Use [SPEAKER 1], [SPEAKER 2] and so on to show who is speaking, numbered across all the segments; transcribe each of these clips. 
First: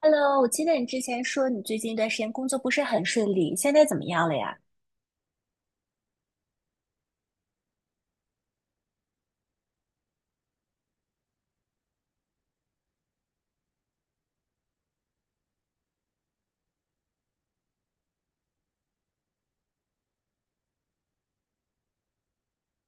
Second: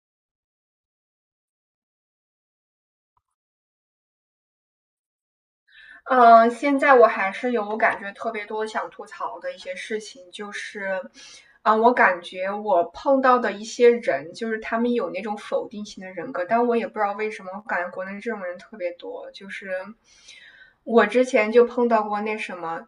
[SPEAKER 1] Hello,我记得你之前说你最近一段时间工作不是很顺利，现在怎么样了呀？
[SPEAKER 2] 嗯，现在我还是有感觉特别多想吐槽的一些事情，就是，啊、我感觉我碰到的一些人，就是他们有那种否定型的人格，但我也不知道为什么，我感觉国内这种人特别多。就是我之前就碰到过那什么，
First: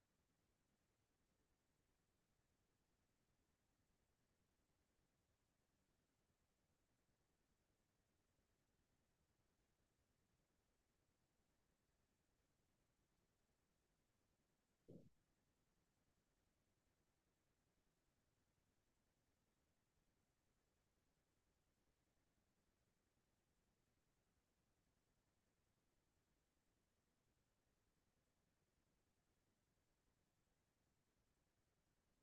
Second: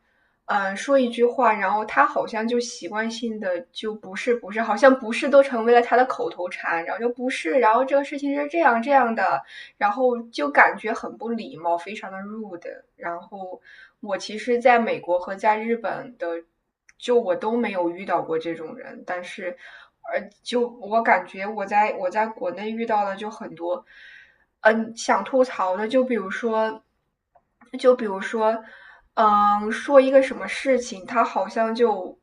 [SPEAKER 2] 嗯，说一句话，然后他好像就习惯性的就不是不是，好像不是都成为了他的口头禅，然后就不是，然后这个事情是这样的，然后就感觉很不礼貌，非常的 rude。然后我其实在美国和在日本的，就我都没有遇到过这种人，但是，就我感觉我在国内遇到的就很多，嗯，想吐槽的，就比如说，就比如说，嗯，说一个什么事情，他好像就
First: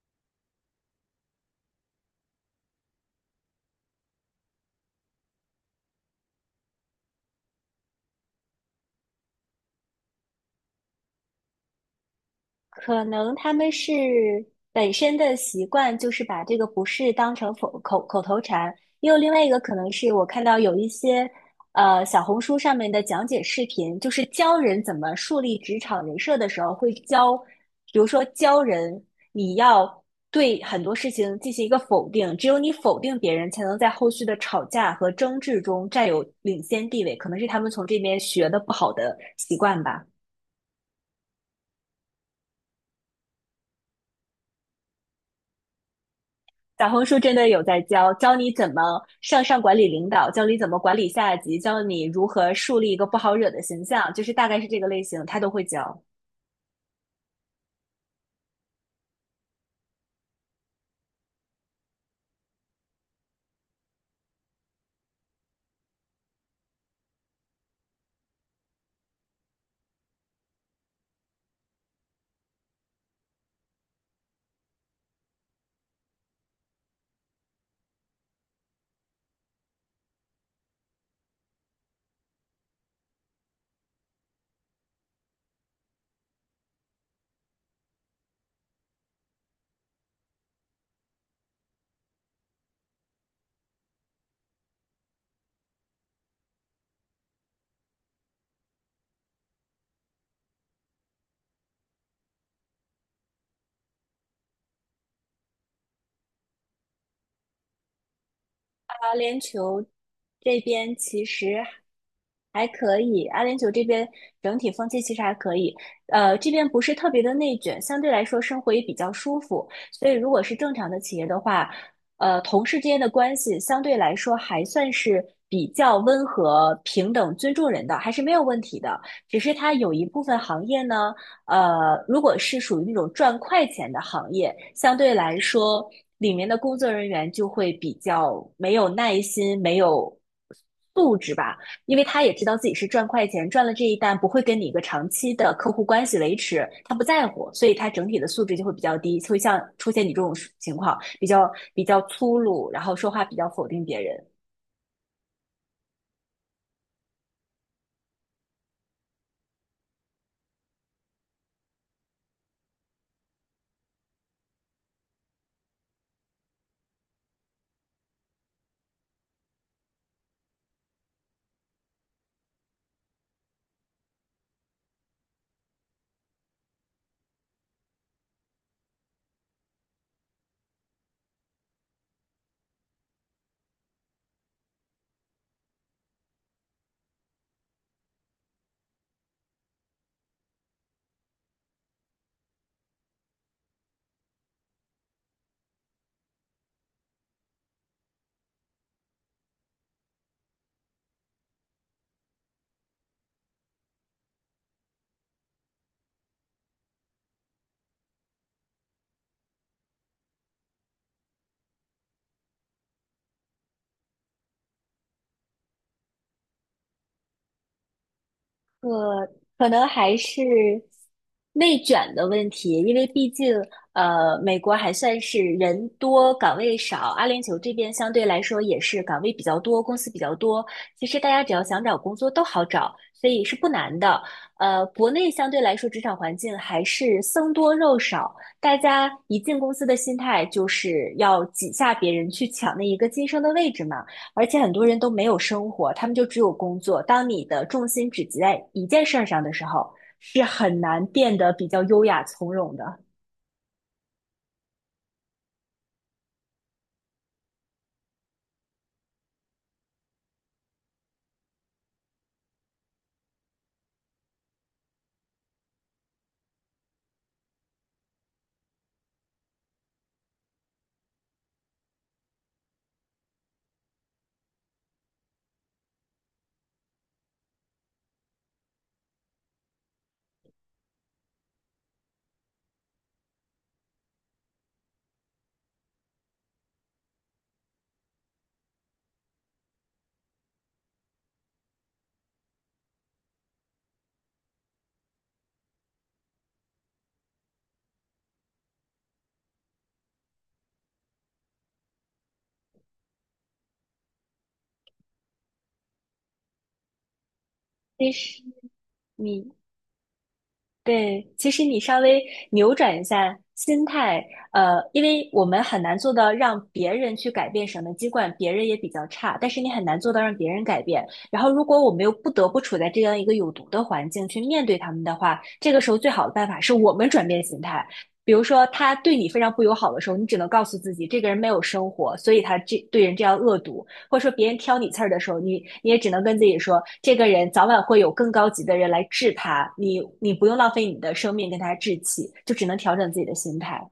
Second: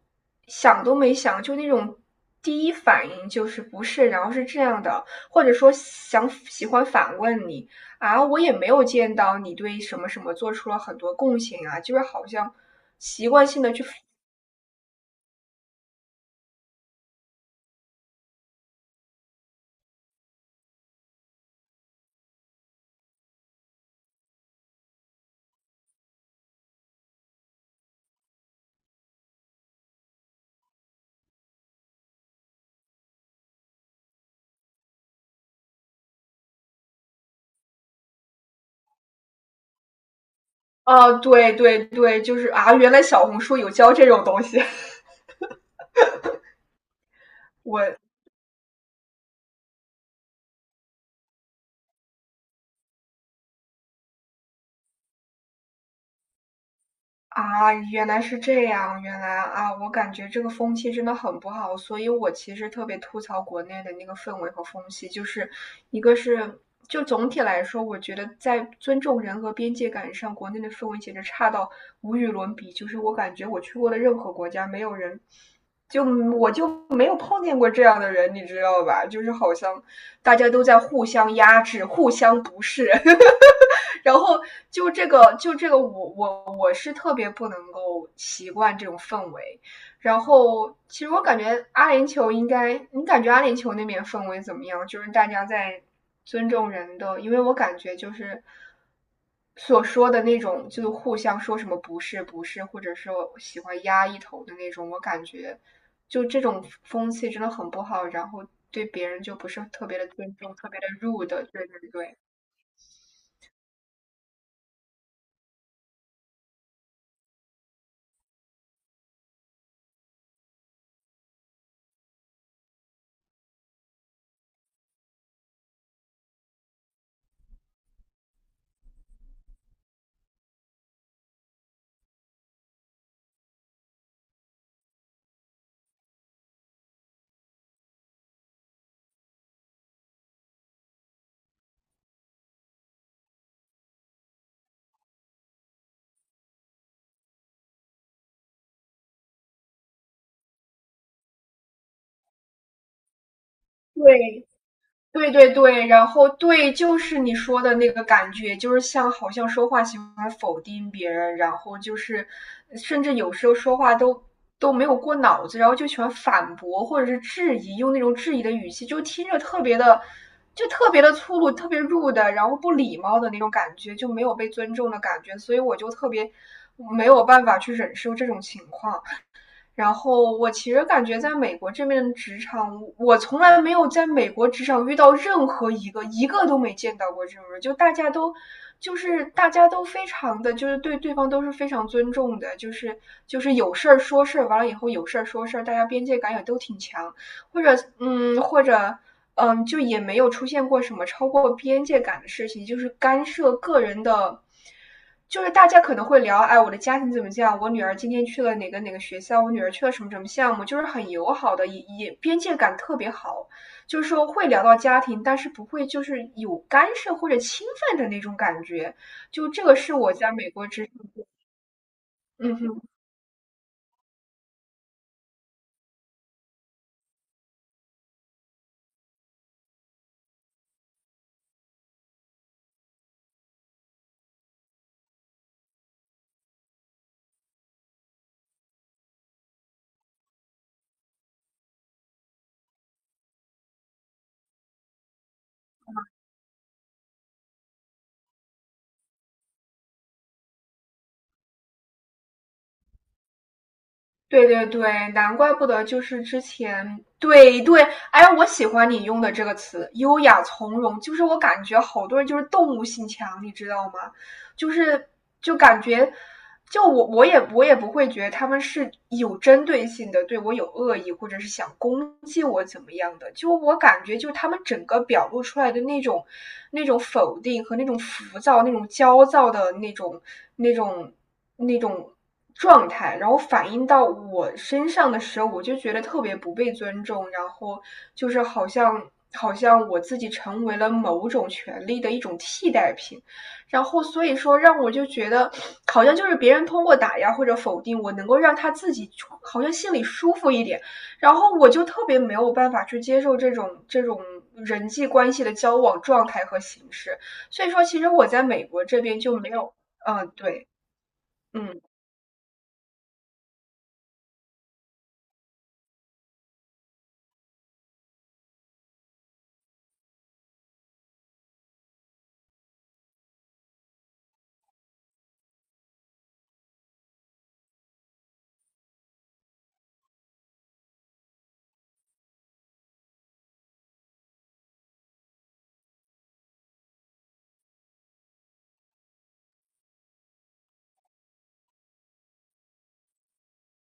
[SPEAKER 2] 想都没想，就那种第一反应就是不是，然后是这样的。或者说想喜欢反问你啊，我也没有见到你对什么什么做出了很多贡献啊，就是好像
[SPEAKER 1] 可
[SPEAKER 2] 习
[SPEAKER 1] 能
[SPEAKER 2] 惯
[SPEAKER 1] 他
[SPEAKER 2] 性
[SPEAKER 1] 们
[SPEAKER 2] 的去，
[SPEAKER 1] 是本身的习惯，就是把这个不适当成否口口头禅。也有另外一个可能是我看到有一些小红书上面的讲解视频，就是教人怎么树立职场人设的时候，会教，比如说教人你要对很多事情进行一个否定，只有你否定别人，才能在后续的吵架和争执中占有领先地位。可能是他们从这边学的不好的习惯吧。
[SPEAKER 2] 啊，对对对，就是啊，原来小红书有教这种东西，
[SPEAKER 1] 小红书真的有在教，教你怎么上管理领导，教你怎么管理下级，教你如何树立一个不好惹的形象，就是大概是这个类型，他都会教。
[SPEAKER 2] 啊，原来是这样，原来啊，我感觉这个风气真的很不好，所以我其实特别吐槽国内的那个氛围和风气，就是一个是就总体来说，我觉得在尊重人和边界感上，国内的氛围简直差到无与伦比，就是我感觉我去过的任何国家，没有人。就我就没有碰见过这样的人，你知道吧？就是好像大家都在互相压制、互相不是。然后就这个我，我是特别不能够习惯这种氛围。然后，其实我感觉阿联酋应该，你感觉阿联酋那边氛围怎么样？就是大家在尊重人的，因为我感觉就是所说的那种，就是互相说什么不是不是，或者是我喜欢压一头的那种，我感觉就这种风气真的很不好。然后对别
[SPEAKER 1] 啊，
[SPEAKER 2] 人就
[SPEAKER 1] 联
[SPEAKER 2] 不是
[SPEAKER 1] 酋
[SPEAKER 2] 特别的尊重，
[SPEAKER 1] 这
[SPEAKER 2] 特别的
[SPEAKER 1] 边其
[SPEAKER 2] rude，
[SPEAKER 1] 实
[SPEAKER 2] 对对对。
[SPEAKER 1] 还可以，阿联酋这边整体风气其实还可以，这边不是特别的内卷，相对来说生活也比较舒服，所以如果是正常的企业的话，同事之间的关系相对来说还算是比较温和、平等、尊重人的，还是没有问题的。只是它有一部分行业呢，如果是属于那种赚快钱的行业，相对来说里面的工作人员就会比较没有耐心，没有。素质吧。因为他也知道自己是赚快钱，赚了这一单不会跟你一个长期的客户关系维持，他不在乎，所以他整体的素质就会比较低，会像出现你这种情况，比较粗鲁，然后说话比较否定别人。
[SPEAKER 2] 对，对对对，然后对，就是你说的那个感觉，就是像好像说话喜欢否定别人，然后就是甚至有时候说话都没有过脑子，然后就喜欢反驳或者是质疑，用那种质疑的语气，就听着特别的，就特别的粗鲁，特别 rude 的，然后不礼貌的那种感觉，就没有被尊重的感觉，所以我就特别没有办法去忍受这种情况。然后我其实感觉在美国这边的职场，我从来没有在美国职场遇到任何一个，一个都没见到过这种人，就大家都。就是大家都非常的，就是对对方都是非常尊重的，就是就是有事儿说事儿，完了以后有事儿说事儿，大家边界感也都挺强。或者或者就也没有出现过什么超过边界感的事情，就是干涉个人的，就是大家可能会聊，哎，我的家庭怎么这样？我女儿今天去了哪个哪个学校？我女儿去了什么什么项目？就是很友好的，也也边界感特别好，就是说会聊到家庭，但是不会就是有干涉或者侵犯的那种感
[SPEAKER 1] 呃，
[SPEAKER 2] 觉。就这
[SPEAKER 1] 可
[SPEAKER 2] 个
[SPEAKER 1] 能
[SPEAKER 2] 是我
[SPEAKER 1] 还
[SPEAKER 2] 在美国
[SPEAKER 1] 是
[SPEAKER 2] 之，
[SPEAKER 1] 内卷的问
[SPEAKER 2] 嗯
[SPEAKER 1] 题，
[SPEAKER 2] 哼。
[SPEAKER 1] 因为毕竟美国还算是人多岗位少，阿联酋这边相对来说也是岗位比较多，公司比较多。其实大家只要想找工作都好找，所以是不难的。国内相对来说职场环境还是僧多肉少，大家一进公司的心态就是要挤下别人去抢那一个晋升的位置嘛。而且很多人都没有生活，他们就只有工作。当你的重心只集在一件事儿上的时候，是很难变得比较优雅从容的。
[SPEAKER 2] 对对对，难怪不得就是之前，对对，哎，我喜欢你用的这个词“优雅从容”，就是我感觉好多人就是动物性强，你知道吗？就是就感觉，就我也不会觉得他们是有针对性的对我有恶意，或者是想攻击我怎么样的。就我感觉，就他们整个表露出来的那种那种否定和那种浮躁、那种焦躁的那种那种状态，然后反映到我身上的时候，我就觉得特别不被尊重，然后就是好像。好像我自己成为了某种权利的一种替代品，然后所以说让我就觉得，好像就是别人通过打压或者否定我，能够让他自己好像心里舒服一点。然后我就特别没有办法去接受这种人际关系的交往状态和形式。所以说，其实
[SPEAKER 1] 其
[SPEAKER 2] 我
[SPEAKER 1] 实
[SPEAKER 2] 在美国这边就没
[SPEAKER 1] 你
[SPEAKER 2] 有，嗯，对，
[SPEAKER 1] 对，其实你
[SPEAKER 2] 嗯。
[SPEAKER 1] 稍微扭转一下心态，因为我们很难做到让别人去改变什么籍贯，尽管别人也比较差，但是你很难做到让别人改变。然后，如果我们又不得不处在这样一个有毒的环境去面对他们的话，这个时候最好的办法是我们转变心态。比如说，他对你非常不友好的时候，你只能告诉自己，这个人没有生活，所以他这对人这样恶毒。或者说别人挑你刺儿的时候，你也只能跟自己说，这个人早晚会有更高级的人来治他，你不用浪费你的生命跟他置气，就只能调整自己的心态。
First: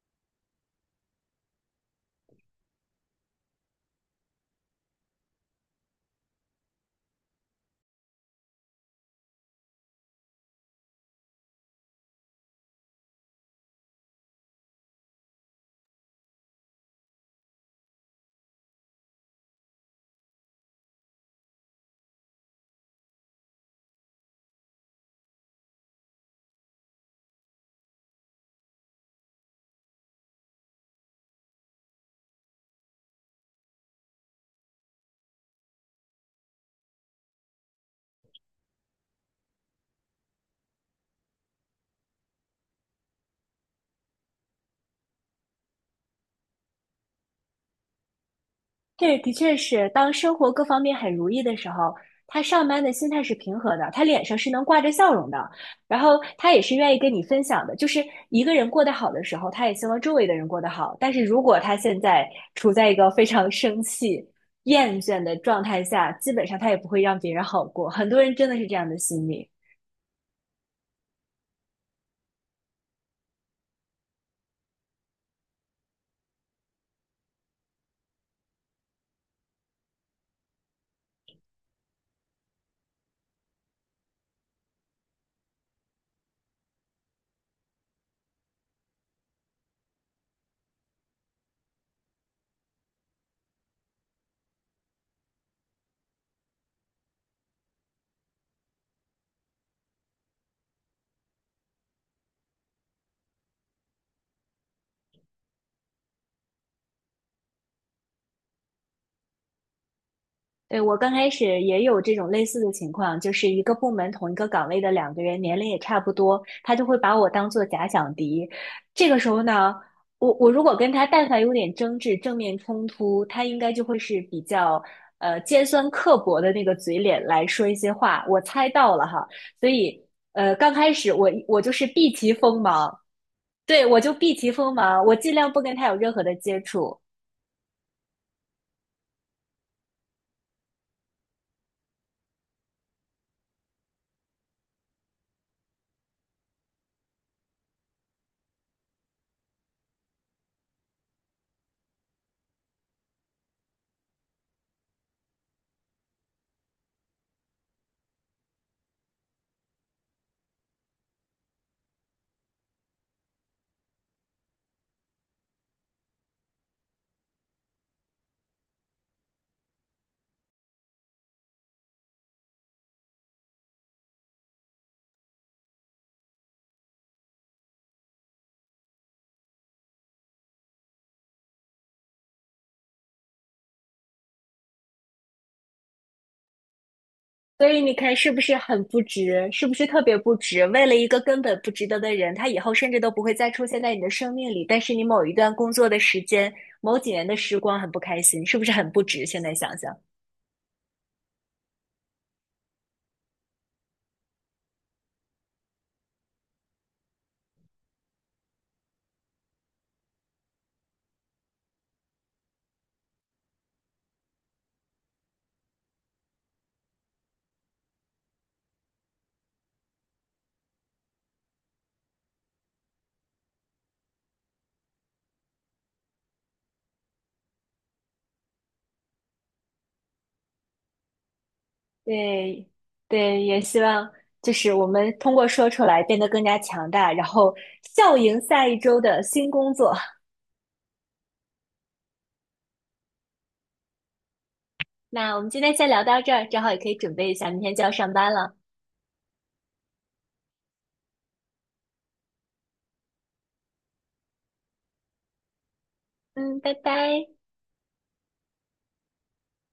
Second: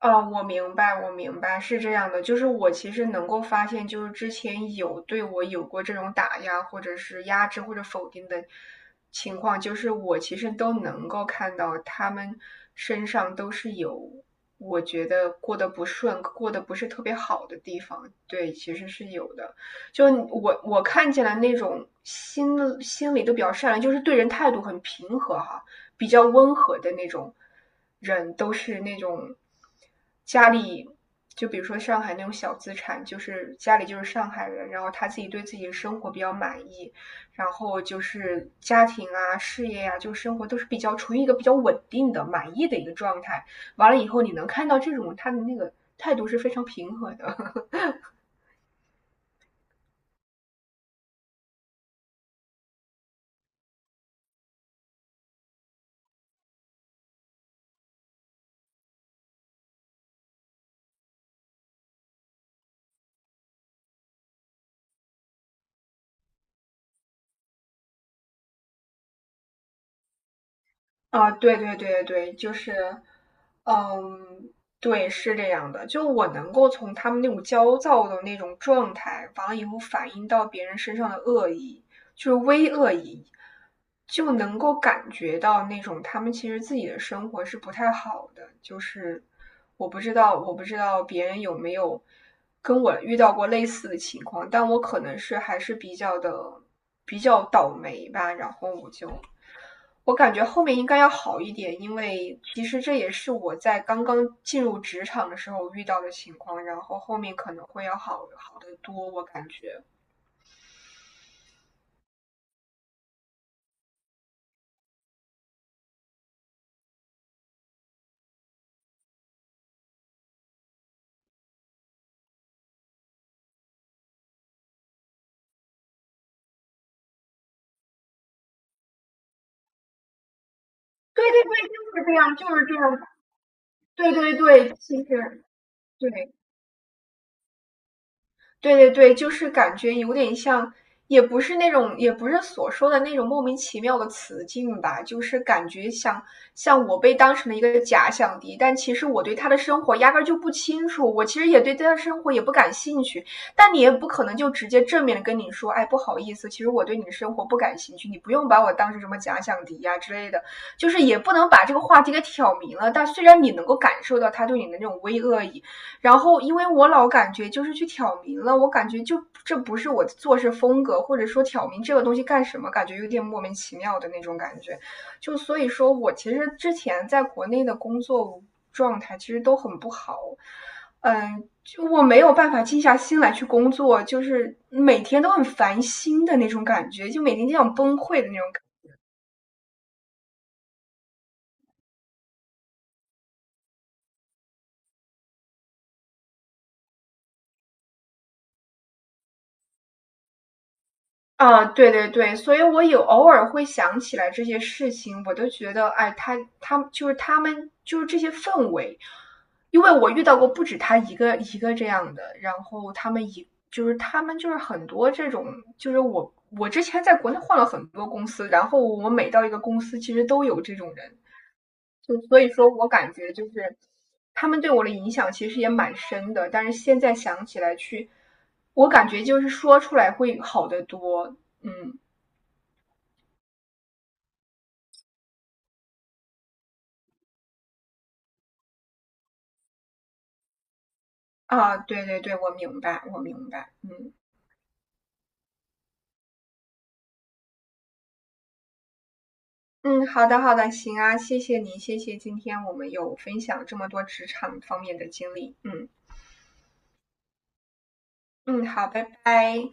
[SPEAKER 2] 哦，我明白，我明白，是这样的，就是我其实能够发现，就是之前有对我有过这种打压，或者是压制或者否定的情况，就是我其实都能够看到他们身上都是有我觉得过得不顺、过得不是特别好的地方，对，其实是有的。就我看起来那种心里都比较善良，就是对人态度很平和哈，比较温和的那种人，都是那种家里，就比如说上海那种小资产，就是家里就是上海人，然后他自己对自己的生活比较满意，然后就是家庭啊、事业啊，就生活都是比较处于一个比较稳定的、满意的一个状态。完了以后，你能看到这种他的那个态度是非常平和的。
[SPEAKER 1] 对，的确是，当生活各方面很如意的时候，他上班的心态是平和的，他脸上是能挂着笑容的，然后他也是愿意跟你分享的。就是一个人过得好的时候，他也希望周围的人过得好。但是如果他现在处在一个非常生气、厌倦的状态下，基本上他也不会让别人好过。很多人真的是这样的心理。
[SPEAKER 2] 啊，对对对对，就是，嗯，对，是这样的。就我能够从他们那种焦躁的那种状态，完了以后反映到别人身上的恶意，就是微恶意，就能够感觉到那种他们其实自己的生活是不太好的。就是我不知道，我不知道别人有没有跟我遇到过类似的情况，但我可能是还是比较的比较倒霉吧，然后我就。我感觉后面应该要好一点，因为其实这也是我在刚刚进入职场的时候遇到的情况，然后后面可能会要好好得多，我感觉。
[SPEAKER 1] 对，我刚开始也有这种类似的情况，就是一个部门同一个岗位的两个人，年龄也差不多，他就会把我当做假想敌。这个时候呢，我如果跟他但凡有点争执、正面冲突，他应该就会是比较尖酸刻薄的那个嘴脸来说一些话。我猜到了哈，所以刚开始
[SPEAKER 2] 对
[SPEAKER 1] 我
[SPEAKER 2] 对
[SPEAKER 1] 我
[SPEAKER 2] 对，
[SPEAKER 1] 就是
[SPEAKER 2] 就是
[SPEAKER 1] 避
[SPEAKER 2] 这
[SPEAKER 1] 其
[SPEAKER 2] 样，就
[SPEAKER 1] 锋
[SPEAKER 2] 是这
[SPEAKER 1] 芒，
[SPEAKER 2] 样。
[SPEAKER 1] 对，我就
[SPEAKER 2] 对
[SPEAKER 1] 避
[SPEAKER 2] 对
[SPEAKER 1] 其锋
[SPEAKER 2] 对，其
[SPEAKER 1] 芒，我尽
[SPEAKER 2] 实
[SPEAKER 1] 量不跟他有任何
[SPEAKER 2] 对，
[SPEAKER 1] 的接触。
[SPEAKER 2] 对对对，就是感觉有点像，也不是那种，也不是所说的那种莫名其妙的词境吧，就是感觉像像我被当成了一个假想敌，但其实我对他的生活压根儿就不清楚，我其实也对他的生活也不感兴趣，但你也不可能就直接正面的跟你说，哎，不好意思，其实我对你的生活不感兴趣，你不用把我当成什么假想敌呀、之类的，就是也不能把这个话题给挑明了，但虽然你能够感受到他对你的那种微恶意，然后因为我老感觉就是去挑明了，我感觉就这不是我的做事风格，或者说挑明这个东西干什么，感觉有点莫名其妙的那种感觉。就所以说我其实之前在国内的工作状态其实都很不好，嗯，就我没有办法静下心来去工作，就是每天都很烦心的那种感觉，就每天就
[SPEAKER 1] 所
[SPEAKER 2] 想
[SPEAKER 1] 以你
[SPEAKER 2] 崩
[SPEAKER 1] 看，
[SPEAKER 2] 溃的
[SPEAKER 1] 是
[SPEAKER 2] 那
[SPEAKER 1] 不
[SPEAKER 2] 种
[SPEAKER 1] 是很不值？是不是特别不值？为了一个根本不值得的人，他以后甚至都不会再出现在你的生命里。但是你某一段工作的时间，某几年的时光很不开心，是不是很不值？现在想想，
[SPEAKER 2] 啊，对对对，所以我有偶尔会想起来这些事情，我都觉得，哎，他就是他们就是这些氛围，因为我遇到过不止他一个这样的，然后他们一就是他们就是很多这种，就是我之前在国内换了很多公司，然后我每到一个公司，其实都有这种人。就所以说我感觉就是他们对我的影响其实也蛮深的，但是现在想起来去，我感觉就是说出来会好得多。嗯
[SPEAKER 1] 对，对，也希望就是我们通过说出来变得更加强大，然后笑迎下一周的新工作。
[SPEAKER 2] 啊，对对对，我明白，我明白。嗯
[SPEAKER 1] 那我们今天先聊到这儿，正好也可以准备一下，明天就要上班了。
[SPEAKER 2] 嗯，好的好的，行啊，谢谢您，谢谢今天我们有分享这么多职场方面的经历。嗯
[SPEAKER 1] 嗯，拜拜。
[SPEAKER 2] 嗯，好，拜拜。